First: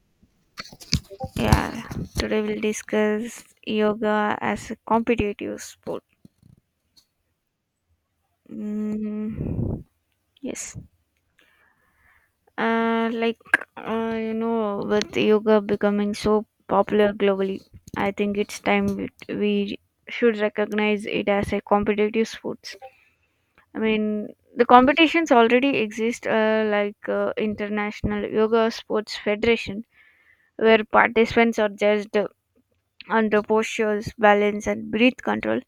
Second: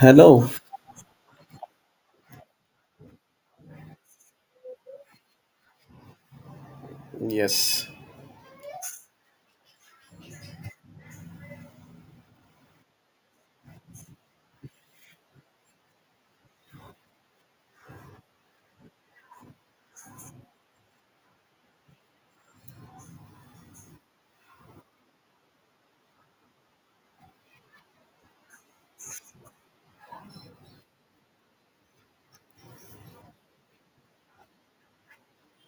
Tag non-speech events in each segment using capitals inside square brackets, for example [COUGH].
Hello. Yeah, today we'll discuss yoga as a competitive sport. Yes. Mm, yes, uh, like with yoga becoming so popular globally, I think it's time we should recognize it as a competitive sport. I mean, the competitions already exist, International Yoga Sports Federation, where participants are judged on the postures, balance, and breath control.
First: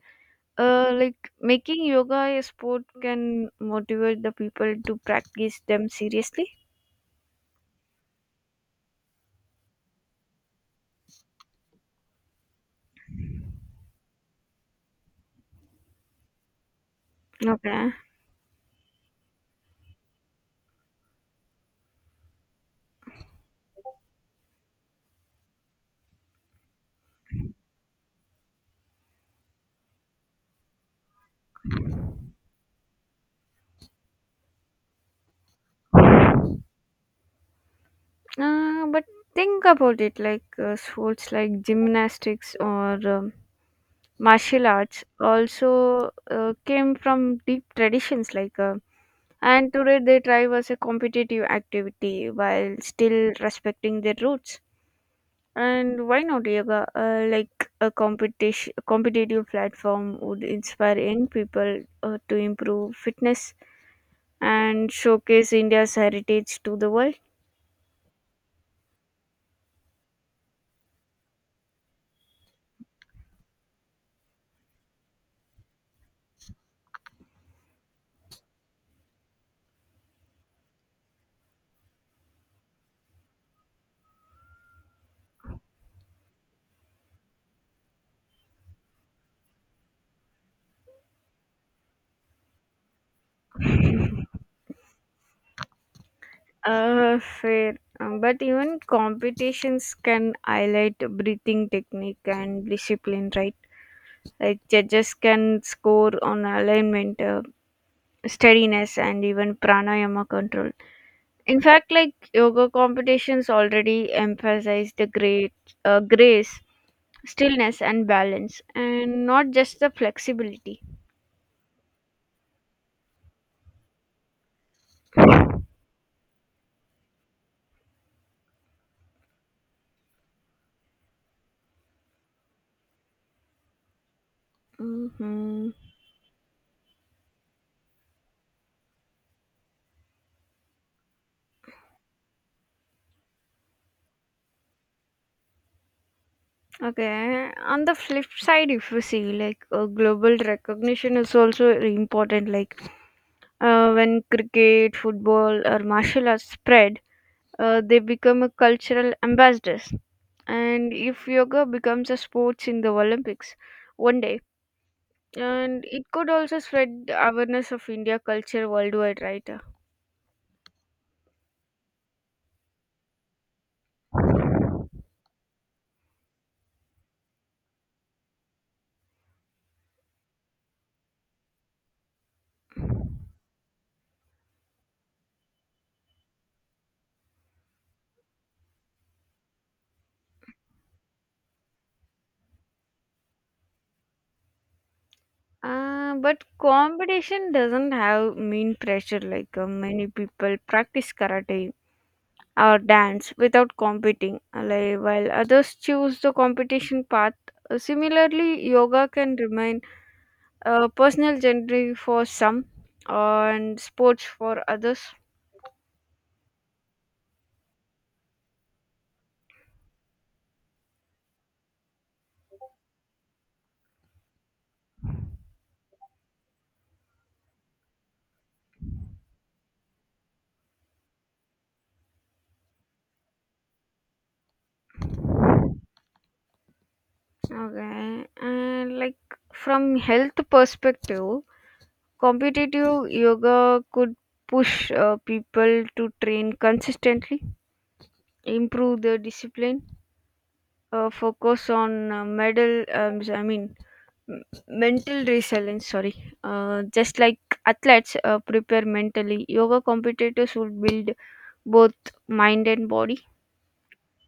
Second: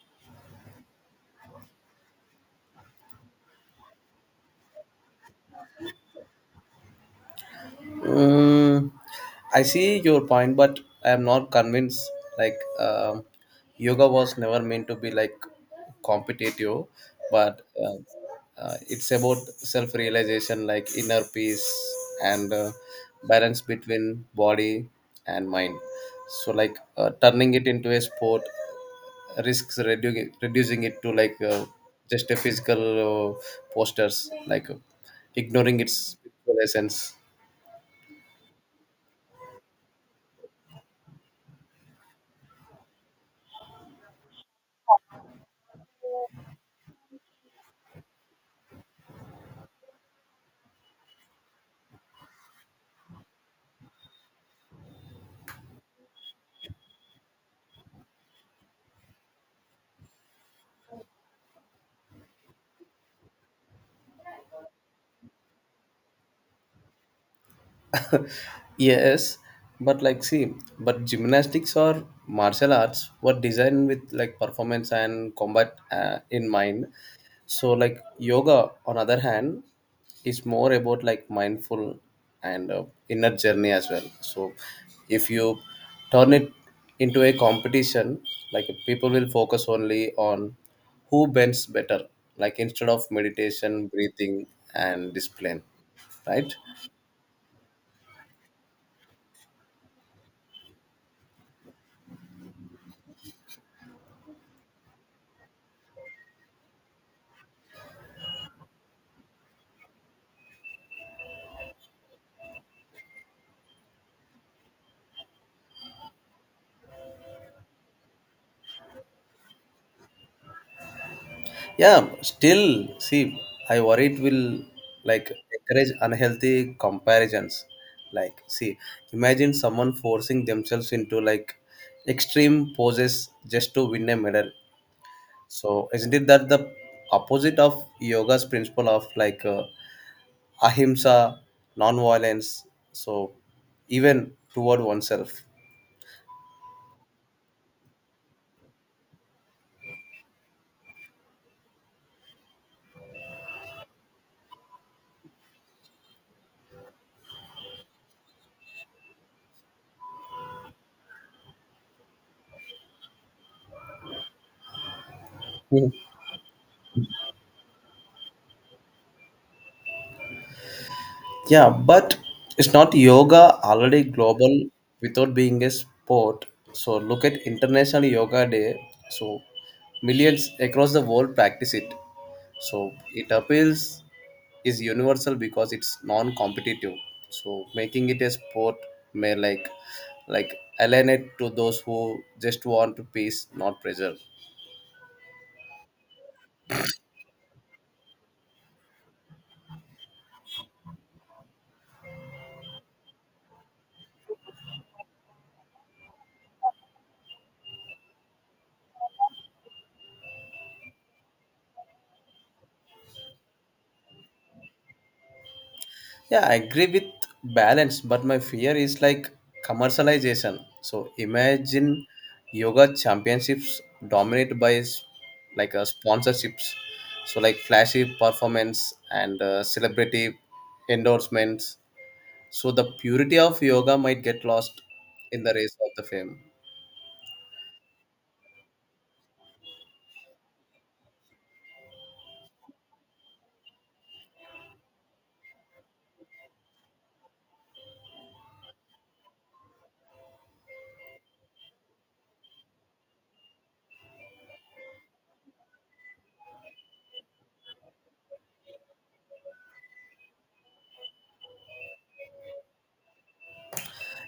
Like making yoga a sport can motivate the people to practice them seriously. Mm, I see your point, but I am not convinced. Like, um yoga was never meant to be like competitive, but Okay. uh, uh, it's about self realization, like inner peace and balance between body and mind. So, like, turning it into a sport risks reducing it to like just a physical posters like ignoring its spiritual essence. But think about it like sports like gymnastics or martial arts also came from deep traditions and today they thrive as a competitive activity while still respecting their roots. And why not yoga? Like a competitive platform would inspire young people to improve fitness and showcase India's heritage to the world. Yes, but like see, but gymnastics or martial arts were designed with like performance and combat in mind. So like yoga on other hand is more about like mindful and inner journey as well. So if you turn it into a competition, like people will focus only on who bends better, like instead of meditation, breathing and discipline, right? Fair. But even competitions can highlight breathing technique and discipline, right? Like judges can score on alignment, steadiness, and even pranayama control. In fact, like yoga competitions already emphasize the great grace, stillness, and balance, and not just the flexibility. Yeah, still, see, I worry it will like encourage unhealthy comparisons. Like, see, imagine someone forcing themselves into like extreme poses just to win a medal. Hmm. So, isn't it that the opposite of yoga's principle of like ahimsa, non violence? So, even toward oneself. Okay, on the flip side, if you see, like, global recognition is also important, like when cricket, football, or martial arts spread, they become a cultural ambassadors, and if yoga becomes a sports in the olympics one day, and it could also spread the awareness of india culture worldwide, right? Yeah, but it's not yoga already global without being a sport? So look at International Yoga Day. So millions across the world practice it. So it appeals is universal because it's non-competitive. So making it a sport may like alienate to those who just want peace, not pressure. But competition doesn't have mean pressure, like many people practice karate or dance without competing, while others choose the competition path. Similarly, yoga can remain a personal journey for some and sports for others. Yeah, I agree with balance, but my fear is like commercialization. So imagine yoga championships dominated by sponsorships. So like flashy performance and celebrity endorsements. So the purity of yoga might get lost in the race of the fame. Okay, and like, from health perspective, competitive yoga could push people to train consistently, improve their discipline, focus on medal I mean m- mental resilience, sorry. Just like athletes prepare mentally, yoga competitors would build both mind and body.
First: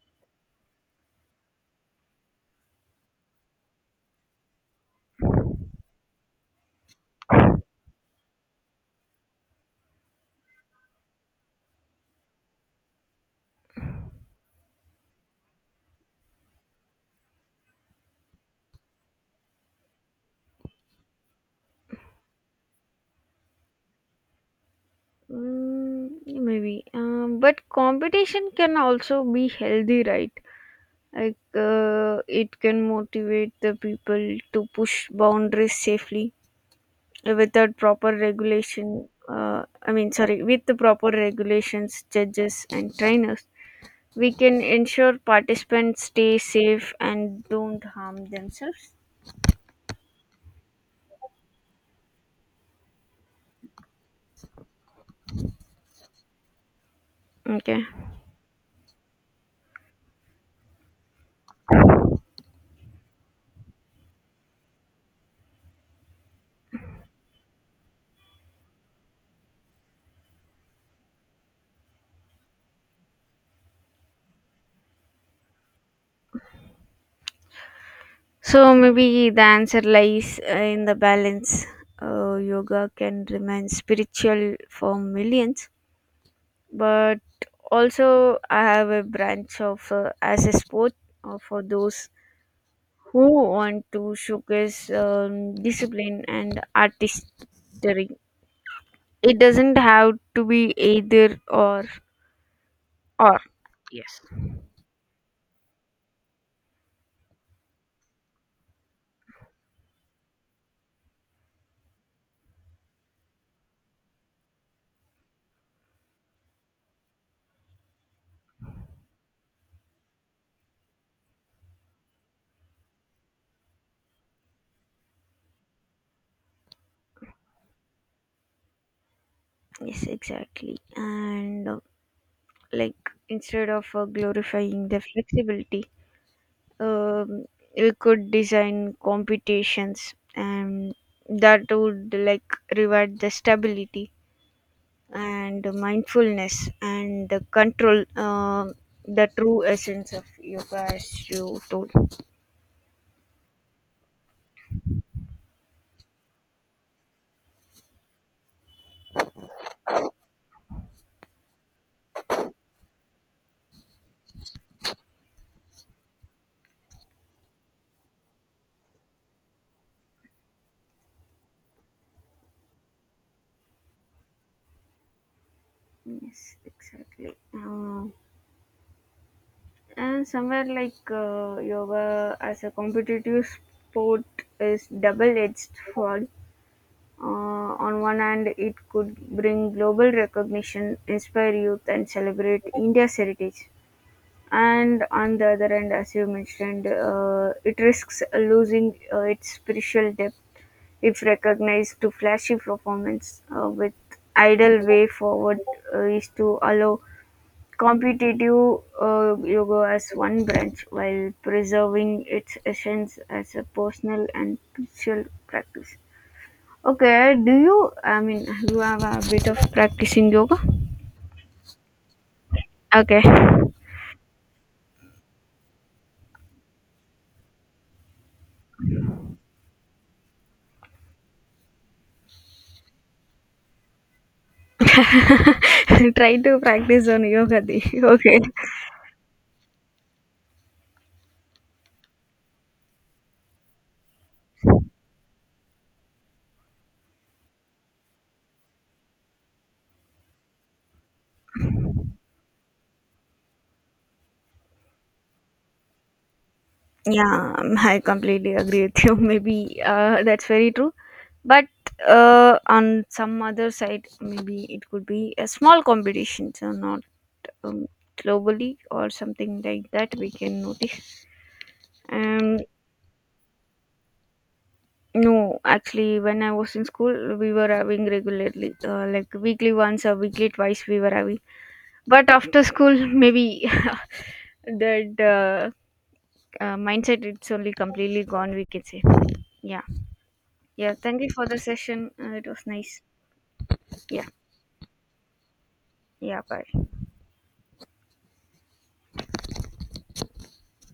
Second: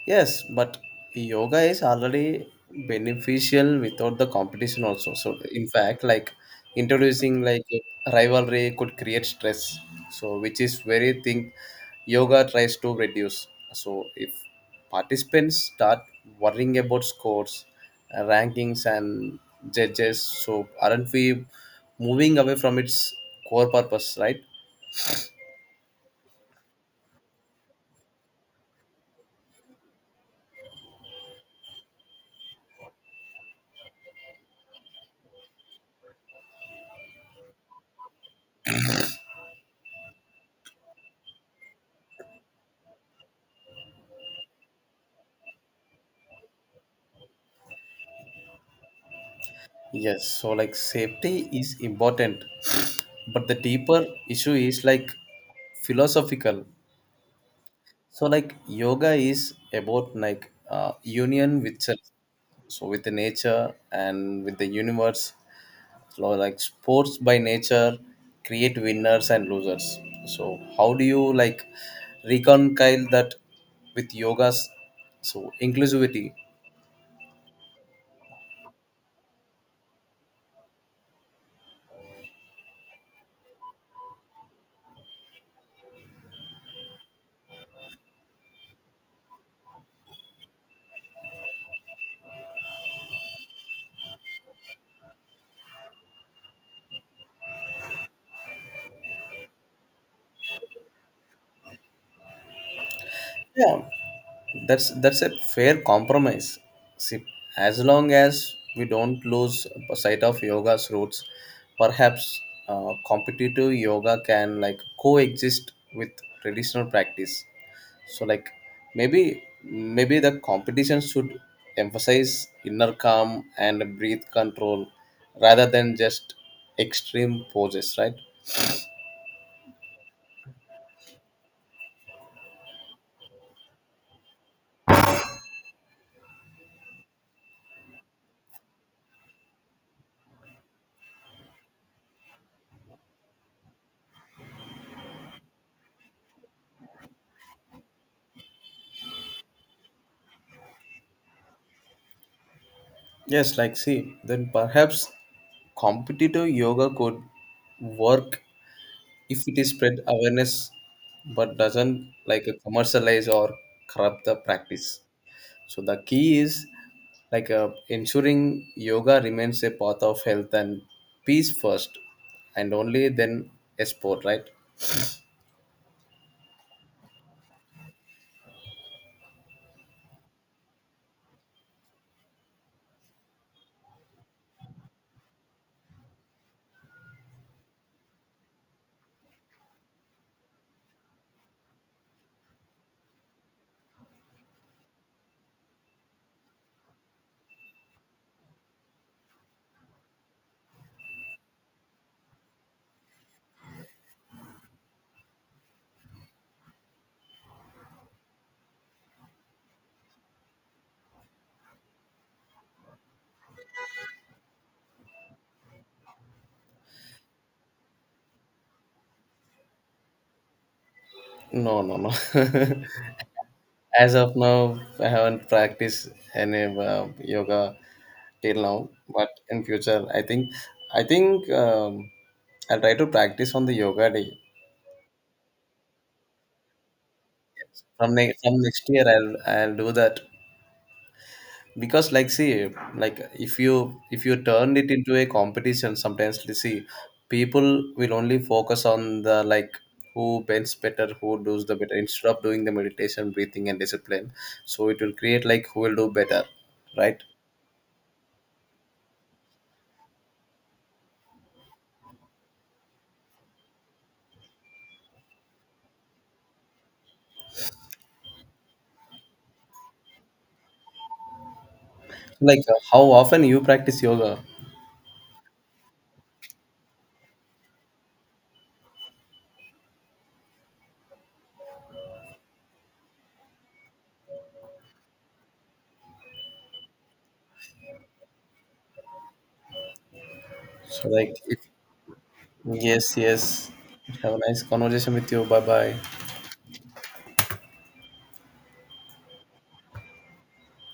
Yes, but yoga is already beneficial without the competition also. So in fact, like introducing like rivalry could create stress. So which is very thing yoga tries to reduce. So if participants start worrying about scores, rankings and judges, so aren't we moving away from its core purpose, right? Mm, maybe, but competition can also be healthy, right? Like it can motivate the people to push boundaries safely without proper regulation I mean sorry with the proper regulations, judges, and trainers, we can ensure participants stay safe and don't harm themselves. Yes, so like safety is important, but the deeper issue is like philosophical. Okay. So like yoga is about like union with self, so with the nature and with the universe. So like sports by nature create winners and losers. So how do you like reconcile that with yoga's so inclusivity? So maybe the answer lies, in the balance. Yoga can remain spiritual for millions, but also I have a branch of, as a sport, for those who want to showcase, discipline and artistry. It doesn't have to be either or or. Yeah, Yes. that's a fair compromise. See, as long as we don't lose sight of yoga's roots, perhaps competitive yoga can like coexist with traditional practice. So like, maybe the competition should emphasize inner calm and breath control rather than just extreme poses, right? Yes, exactly, and like, instead of glorifying the flexibility, um, we could design competitions and that would like reward the stability and the mindfulness and the control, the true essence of yoga as you told. Yes, like see, then perhaps competitive yoga could work if it is spread awareness but doesn't like commercialize or corrupt the practice. So the key is like ensuring yoga remains a path of health and peace first, and only then a sport, right? Yes, exactly. And somewhere, like yoga as a competitive sport is double edged sword. Uh, on one hand, it could bring global recognition, inspire youth, and celebrate India's heritage. And on the other hand, as you mentioned, it risks losing its spiritual depth if recognized to flashy performance with ideal way forward is to allow competitive yoga as one branch while preserving its essence as a personal and spiritual practice. Okay, do you, I mean, you have a bit of practicing yoga? No, no, no. [LAUGHS] Okay, [LAUGHS] As of now, I haven't practiced any uh, yoga till now, but in future I think, I think I'll try to practice on the yoga day. try to practice on yoga. Day. [LAUGHS] from Okay. next from next year I'll do that. Because like see, like if you turned it into a competition, sometimes you see people will only focus on the like who bends better, who does the better, instead of doing the meditation, breathing and discipline. So it will create like who will do better, right? Yeah, I completely agree with you. [LAUGHS] Maybe that's very true. But on some other side, maybe it could be a small competition, so not, um, globally or something like that we can notice, Like, and how often you practice yoga? no, actually when I was in school we were having regularly, like weekly once or weekly twice we were having, but after school [LAUGHS] maybe [LAUGHS] that mindset it's only completely gone, we can say. Yeah. Yeah, So thank you like for the if, session, it was nice. yes, yes, Yeah. have a nice conversation with you. Bye bye. Yeah, bye.